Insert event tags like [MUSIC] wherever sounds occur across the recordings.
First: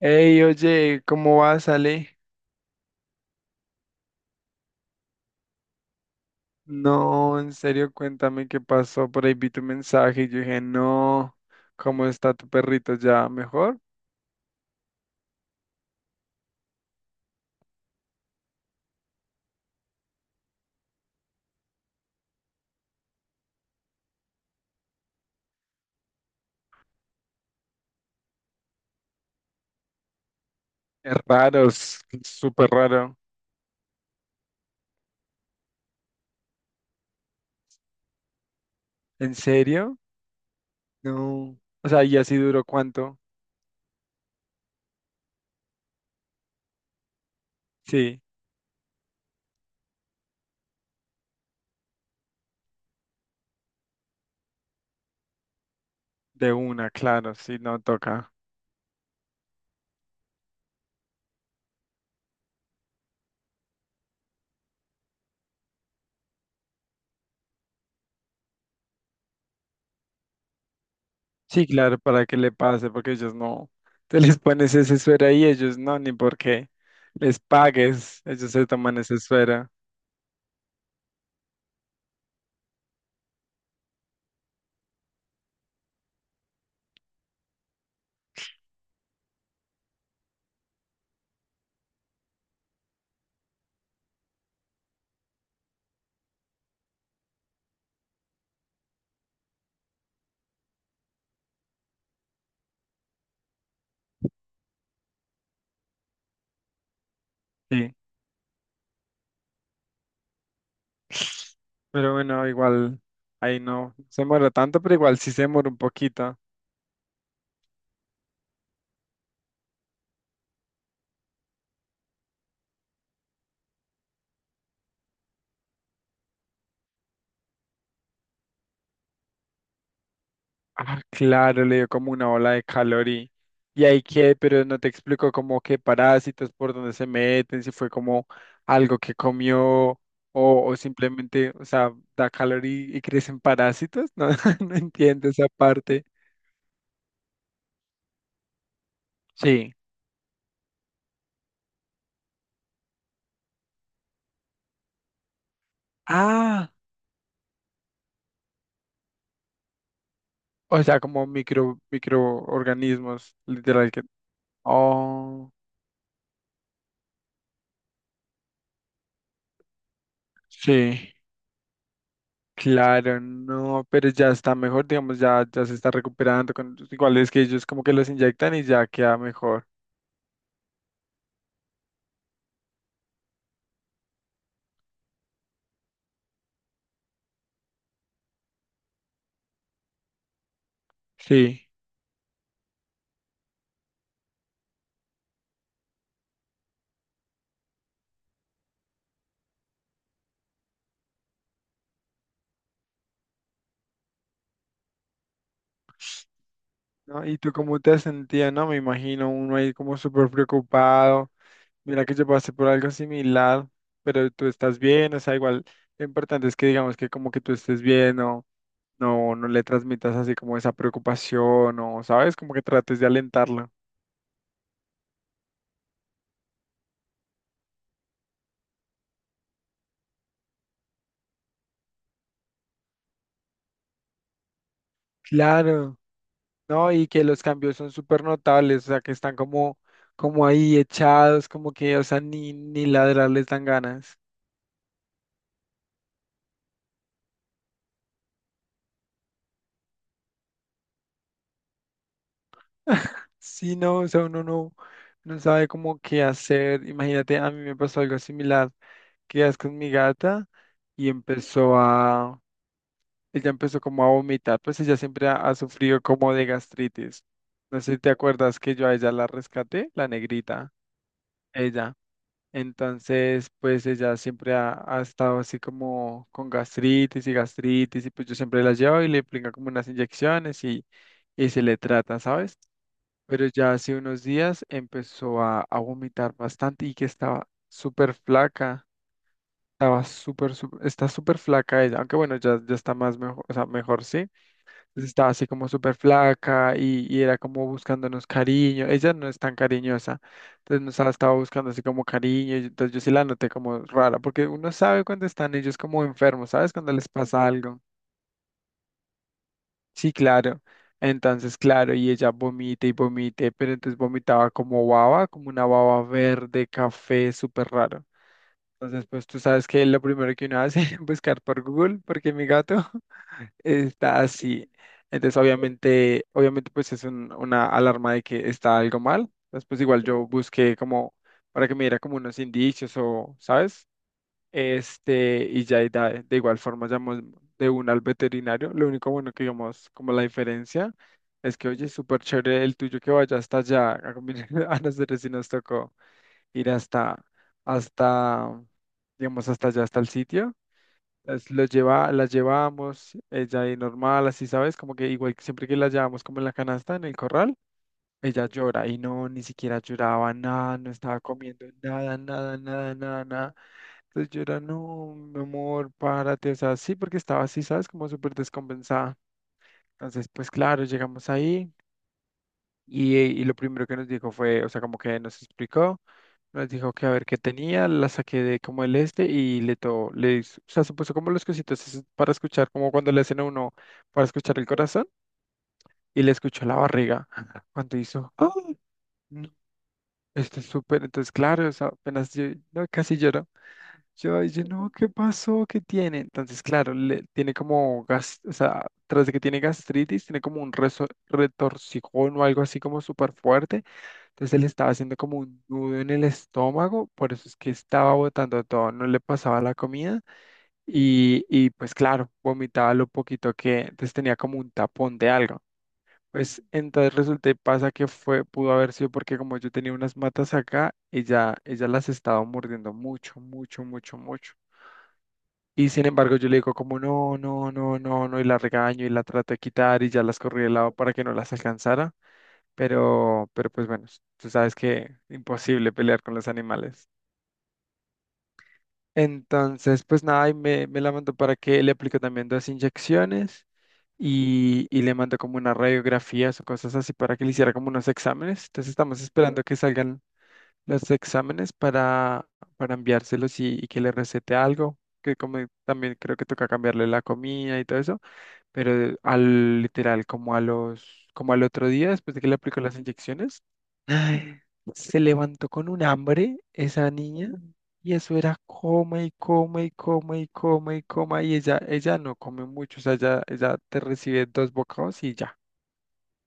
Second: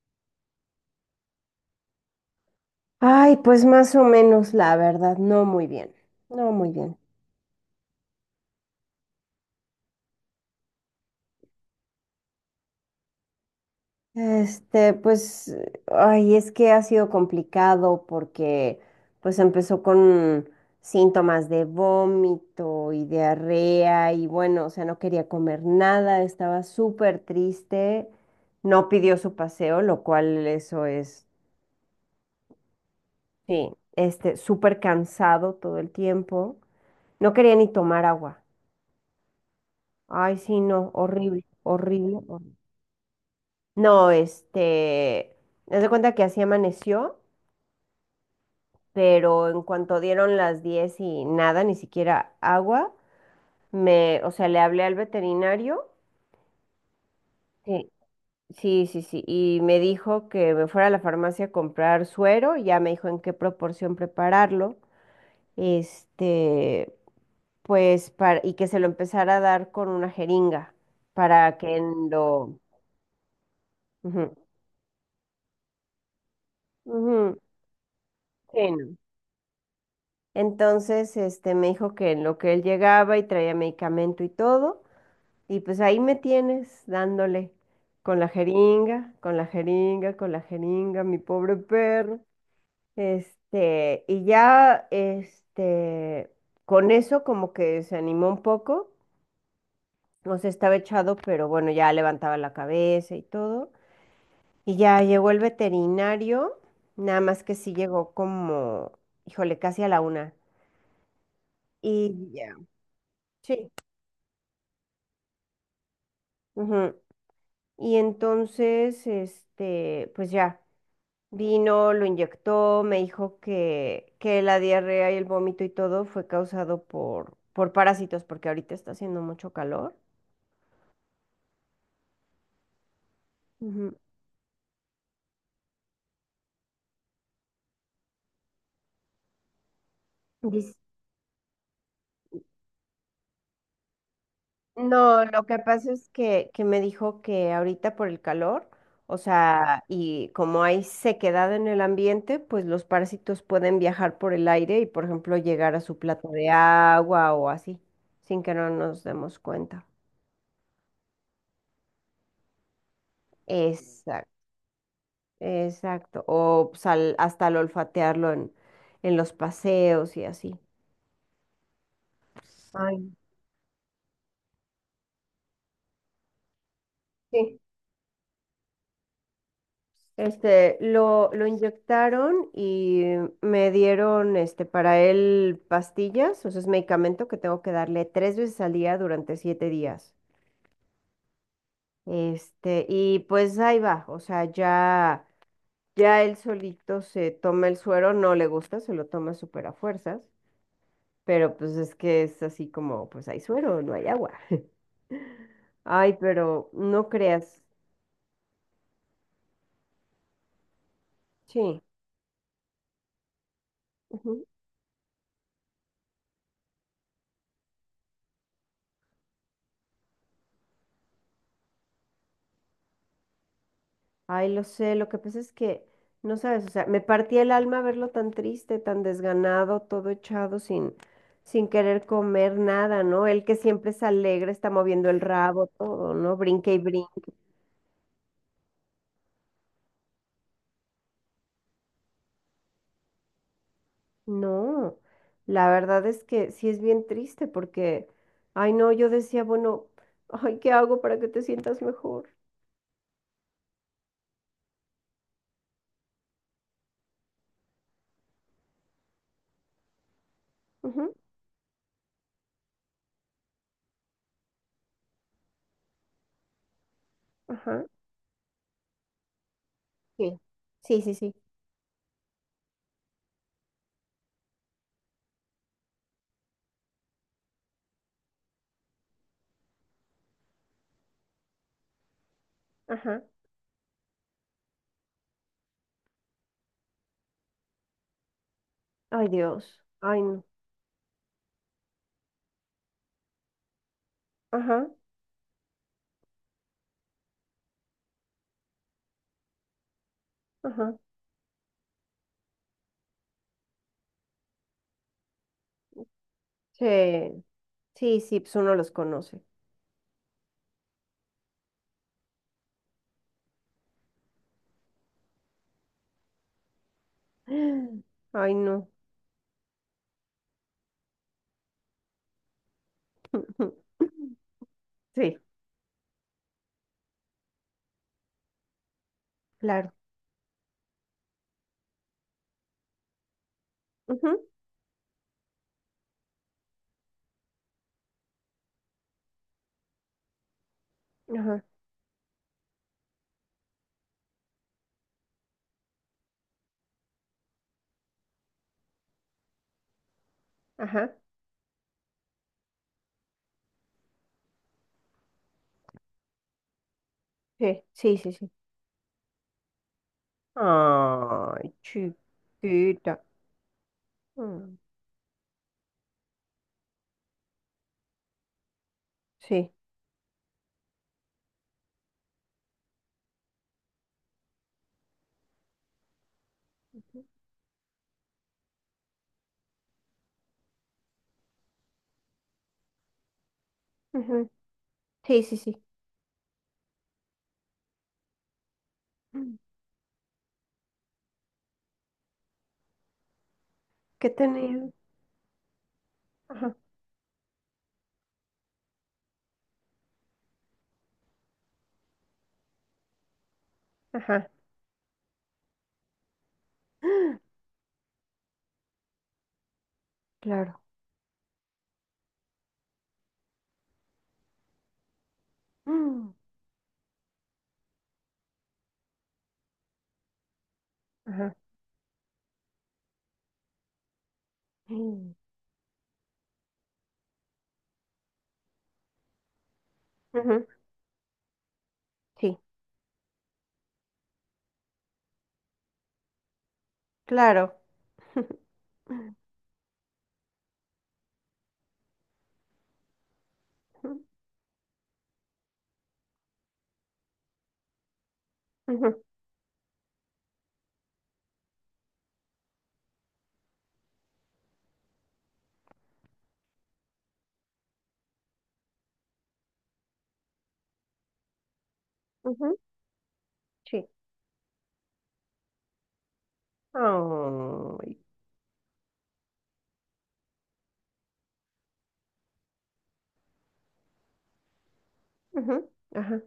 Ey, oye, ¿cómo vas, Ale? Ay, pues más o menos, la verdad, no muy bien, no muy bien. No, en serio, cuéntame qué pasó. Por ahí vi tu mensaje y yo dije, no, ¿cómo está tu perrito ya? ¿Mejor? Este, pues, ay, es que ha sido complicado porque, pues, empezó con síntomas de vómito y diarrea y bueno, o sea, no quería comer nada, estaba súper triste, no pidió su paseo, lo cual eso Es es, raro, es súper raro. sí, este, súper cansado todo el tiempo, no quería ni tomar agua. ¿En serio? Ay, sí, no, horrible, No. O sea, horrible, ¿y así horrible. duró cuánto? No, este, haz de cuenta que así amaneció, Sí, pero en cuanto dieron las 10 y nada, ni siquiera agua, o sea, le hablé al veterinario. de una, claro, sí, no Sí, toca. sí, sí, sí, y me dijo que me fuera a la farmacia a comprar suero, y ya me dijo en qué proporción prepararlo, este, pues, y que se lo empezara a dar con una jeringa, para Sí, que claro, en para que le lo... pase, porque ellos no. Te Ujú, les pones ese suero ahí, ellos no, ni porque les ujú, pagues, ellos sí, se no. toman ese suero. Entonces, este, me dijo que en lo que él llegaba y traía medicamento y todo, y pues ahí me tienes dándole con la jeringa, con la jeringa, con la jeringa, mi pobre perro. Este, y ya, este, con eso como que se animó un poco, no se estaba echado, pero bueno, ya levantaba la cabeza y todo. Y ya llegó el veterinario, nada más que sí Sí. llegó como, híjole, casi a la 1. Y Pero bueno, ya. igual ahí Sí, no se muere tanto, pero igual sí se muere un poquito. ujú. Y entonces, este, pues ya, vino, lo inyectó, me dijo que la diarrea y el vómito y todo fue causado por parásitos, porque ahorita está haciendo mucho calor. Ah, claro, le dio como una ola de calor y Ujú. ahí qué, pero no te explico como qué parásitos, por dónde se meten, si fue como algo que comió o, Dice- o simplemente, o sea, da calor y crecen parásitos. No, [LAUGHS] no no, entiendo lo esa que pasa parte. es que me dijo que ahorita por el calor, o Sí. sea, y como hay sequedad en el ambiente, pues los parásitos pueden viajar por el aire y, por ejemplo, llegar a su plato de Ah, agua o así, sin que no nos demos cuenta. o sea, como microorganismos, literal que. Exacto. Oh, Exacto. O pues, hasta al olfatearlo en los paseos y así. sí. Ay, Claro, no, pero ya está mejor, digamos, ya se está recuperando. Igual es que sí. ellos como que los inyectan y ya queda mejor. Este, lo inyectaron y me dieron este, para él pastillas, o sea, es medicamento que tengo que darle tres veces al día durante 7 días. Sí. Este, y pues ahí va, o sea, ya, ya él solito se toma el suero, no le gusta, se lo toma súper a fuerzas. Pero pues es que es así como, pues hay suero, no hay agua. [LAUGHS] Ay, pero no ¿No? ¿Y tú creas. cómo te has sentido? No, me imagino uno ahí como súper preocupado. Sí, Mira que yo pasé por algo similar, pero ujú. tú estás bien, o sea, igual lo importante es que digamos que como que tú estés bien, no le transmitas así como esa preocupación, o sabes, como que trates de alentarlo. Ay, lo sé, lo que pasa es que, no sabes, o sea, me partía el alma verlo tan triste, tan desganado, todo echado sin, sin querer comer nada, ¿no? Él que siempre es alegre, está moviendo el rabo, Claro. todo, ¿no? Brinque y ¿No? Y que brinque. los cambios son súper notables, o sea, que están como, como ahí echados, como que, o sea, ni ladrar les dan ganas. No, la verdad es que sí es bien triste porque, ay, no, yo decía, bueno, ay, ¿qué hago para que te sientas mejor? [LAUGHS] Sí, no, o sea, uno no sabe cómo qué hacer. Imagínate, a mí me pasó algo similar, que es con mi gata y Ujú. empezó a, ella empezó como a vomitar, pues ella siempre ha sufrido como de gastritis. No Ajá, sé si te acuerdas que yo a ella la rescaté, la sí, negrita, sí, sí, sí, ella. Entonces, pues ella siempre ha estado así como con gastritis y gastritis y pues yo siempre la llevo y le aplica como unas inyecciones y se le trata, ¿sabes? ajá. Pero ya hace unos días empezó a vomitar bastante y que estaba súper flaca, Ay, Dios. Ay, no. Está súper flaca ella, aunque bueno, ya está más mejor, o sea, mejor sí Ajá, pues, estaba así como súper flaca y era como buscándonos cariño. Ella no es tan cariñosa, entonces ajá. nos estaba buscando así como cariño. Y entonces yo sí la noté como rara, porque uno sabe cuando están ellos como enfermos, ¿sabes? Cuando les Sí, pasa algo. sí, sí, pues uno los conoce. Sí, claro. Entonces, claro, y ella vomita y vomite, pero entonces vomitaba como baba, como una baba verde, café, súper [GASPS] raro. Ay, no. Entonces, pues tú sabes que lo primero que uno hace [LAUGHS] es buscar por Google, porque mi gato está [LAUGHS] así. Entonces, Sí, obviamente, obviamente, pues es una alarma de que está algo mal. Después, claro. igual yo busqué como para que me diera como unos indicios o, ¿sabes? Ujú. Y ya de igual forma llamó de una al veterinario. Lo único bueno que digamos, como la diferencia, es Ajá, que, oye, súper chévere el tuyo que vaya hasta allá. [LAUGHS] A nosotros sí nos tocó ir hasta, digamos, hasta allá, hasta el sitio. ajá. Las llevábamos ella ahí normal, así, ¿sabes? Como que igual que siempre que las llevamos como en la canasta, en el corral, Sí, sí, sí, ella sí. llora y no, ni siquiera lloraba nada, no estaba comiendo Ay, nada, nada, nada, chiquita. nada, nada. Entonces yo era, Mm, no, mi amor, párate, o sea, sí, porque estaba así, ¿sabes? Como súper descompensada. sí, Entonces, pues claro, llegamos ahí. Y lo primero que nos dijo fue, o sea, como que nos explicó, nos dijo que a ver qué tenía, la saqué de como el este y le to, le, hizo- o sea, se puso como los cositos esos para escuchar, como cuando le hacen a uno para ujú, escuchar el corazón sí, sí, sí. y le escuchó la barriga [LAUGHS] cuando hizo, ¡Ah! No, Mm. esto es súper, entonces claro, o sea, apenas yo, no, casi lloro. ¿Qué Yo, ay, yo, tenía? no, ¿qué pasó? ¿Qué tiene? Entonces, Ajá, claro, tiene como gas, o sea, tras de que tiene gastritis, tiene como un retorcijón o algo así como súper fuerte ajá. entonces él estaba haciendo como un nudo en el estómago, por eso es [GASPS] que estaba botando todo, no le pasaba la comida Claro. y pues claro, vomitaba lo poquito que, entonces tenía como un tapón de algo. Mm, Pues entonces resulta y pasa que fue, pudo haber sido porque como yo tenía unas matas acá, ajá. ella las estaba mordiendo mucho, mucho, mucho, mucho. Mm, Y sin embargo yo le digo como no, no, no, no, no, y la regaño y la trato de quitar y ya las corrí ujú, de lado para que no las alcanzara. sí, Pero pues bueno, tú sabes que [LAUGHS] imposible pelear con los animales. claro. [LAUGHS] Entonces, pues nada, y me la mandó para que le aplique también dos inyecciones y le mandó como unas radiografías o cosas así para que le hiciera como unos exámenes. Entonces Ujú, estamos esperando que salgan los exámenes para enviárselos y que le recete algo, que como también creo que toca cambiarle la comida y todo eso pero al literal, como al otro día, después de que le ujú, aplicó las inyecciones, sí. ay, se levantó con un hambre esa niña y Ay, eso era coma y coma y coma y coma y coma y ella no come mucho, o sea, ella te recibe dos bocados y ya. ujú, ajá.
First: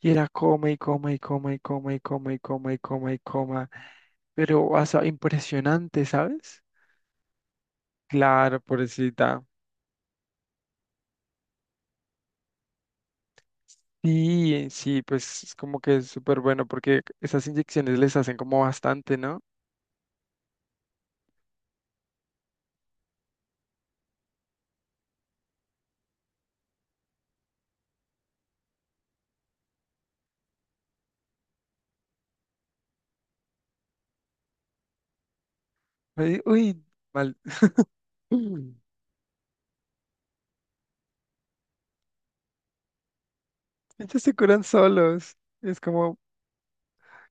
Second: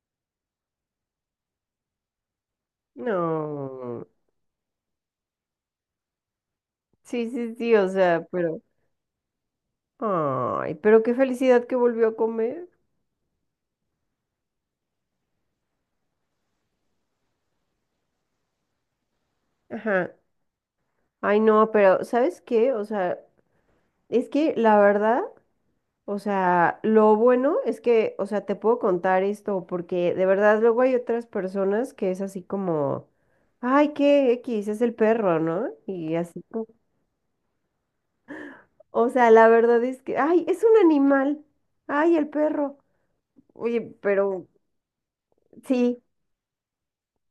Y era coma y coma y coma y coma y coma y coma y coma y coma, No. pero, o sea, impresionante, ¿sabes? Sí, sí, sí, o sea, pero. Claro, pobrecita. Ay, pero qué felicidad que volvió a comer. Sí, sí, pues es como que es súper bueno porque esas inyecciones les hacen como bastante, ¿no? Ajá. Ay, no, pero ¿sabes qué? O sea, es que la verdad, o sea, lo bueno es que, o sea, te puedo contar esto, porque de verdad luego hay otras personas que es así como, ay, qué X, es el perro, ¿no? Y Ay, así como, uy, mal. [CLEARS THROAT] [LAUGHS] Mm. o sea, la verdad es que, ay, es un animal, ay, el perro. Oye, Ellos se pero curan solos. Es sí, como,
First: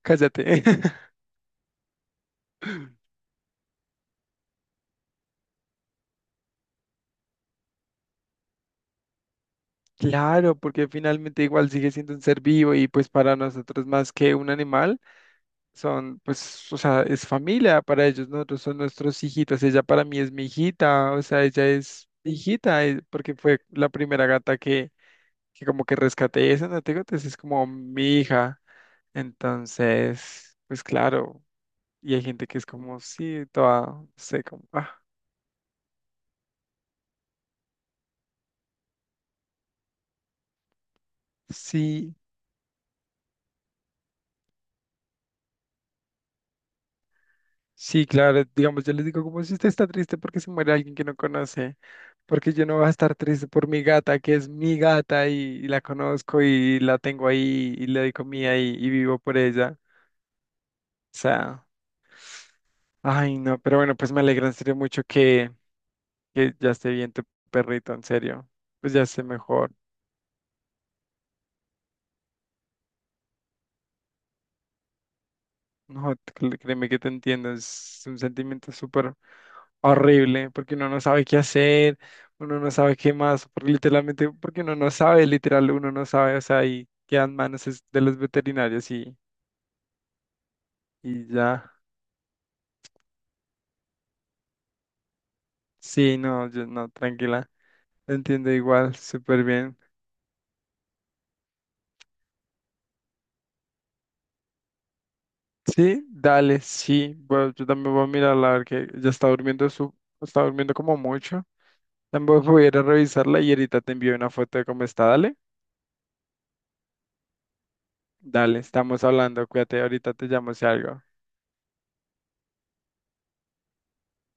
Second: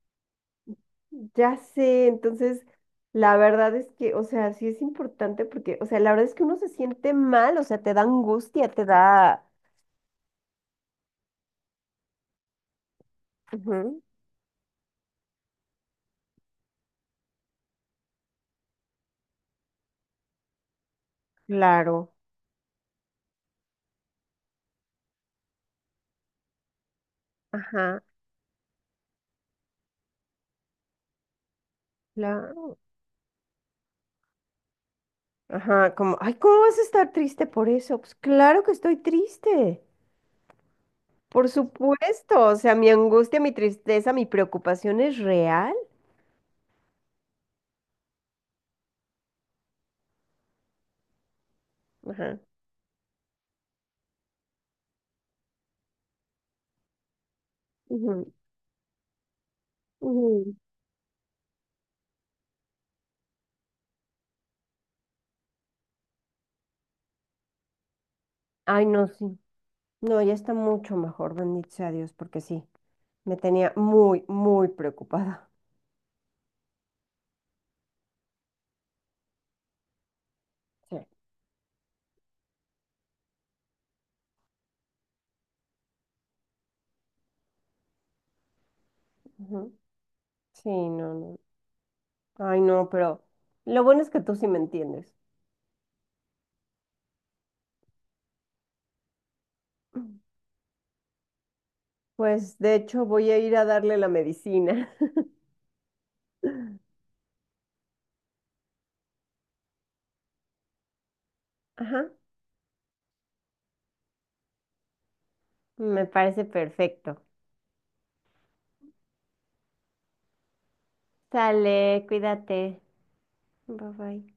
cállate. [LAUGHS] ya sé. Entonces, la verdad es que, o sea, sí es importante porque, o sea, la verdad es que uno se siente mal, o sea, te da angustia, te da... Claro, porque finalmente igual sigue siendo un ser vivo y pues para nosotros Ujú. más que un animal, son pues, o sea, es familia para ellos, nosotros son nuestros hijitos, ella para mí es mi hijita, o sea, ella es Claro, mi hijita, porque fue la primera gata que, como que rescaté, esa no te digo, entonces es como ajá, mi hija. Entonces, pues claro, y hay gente que es claro, como, sí, toda, no sé, como, ah, ajá, como, ay, ¿cómo vas a estar triste por eso? Pues claro que estoy triste, por sí, supuesto, o sea, mi angustia, mi tristeza, mi preocupación es real. sí, claro, digamos, yo les digo, como si usted está triste porque se muere alguien que no conoce, Ajá. porque yo no voy a estar triste por mi gata, que es mi gata y la conozco y la tengo ahí y le doy Ujú, comida y vivo por ella. ujú. O sea, ay, no, pero bueno, pues me alegra en serio mucho que ya esté bien tu perrito, en serio, Ay, pues ya no, esté sí, mejor. no, ya está mucho mejor, bendito sea Dios, porque sí. Me tenía muy, muy preocupada. No, créeme que te entiendo, es un sentimiento súper horrible, porque uno Sí. no sabe qué hacer, uno no sabe qué más, porque literalmente, porque uno no sabe, literal, uno no sabe, o sea, y quedan manos es de los veterinarios y, Ujú. Sí, no, y no. ya. Ay, no, pero lo bueno es que tú sí me entiendes. Sí, no, yo no, tranquila, te entiendo igual, súper bien. Pues de hecho voy a ir a darle la medicina. [LAUGHS] Sí, dale, sí, bueno, yo también voy a mirarla, a ver que ya está durmiendo está durmiendo como mucho. Ajá, También voy a ir a revisarla y ahorita te envío una foto de cómo está, dale. me parece perfecto. Dale, estamos hablando, cuídate, ahorita te llamo si algo. Sale, cuídate. Bye bye.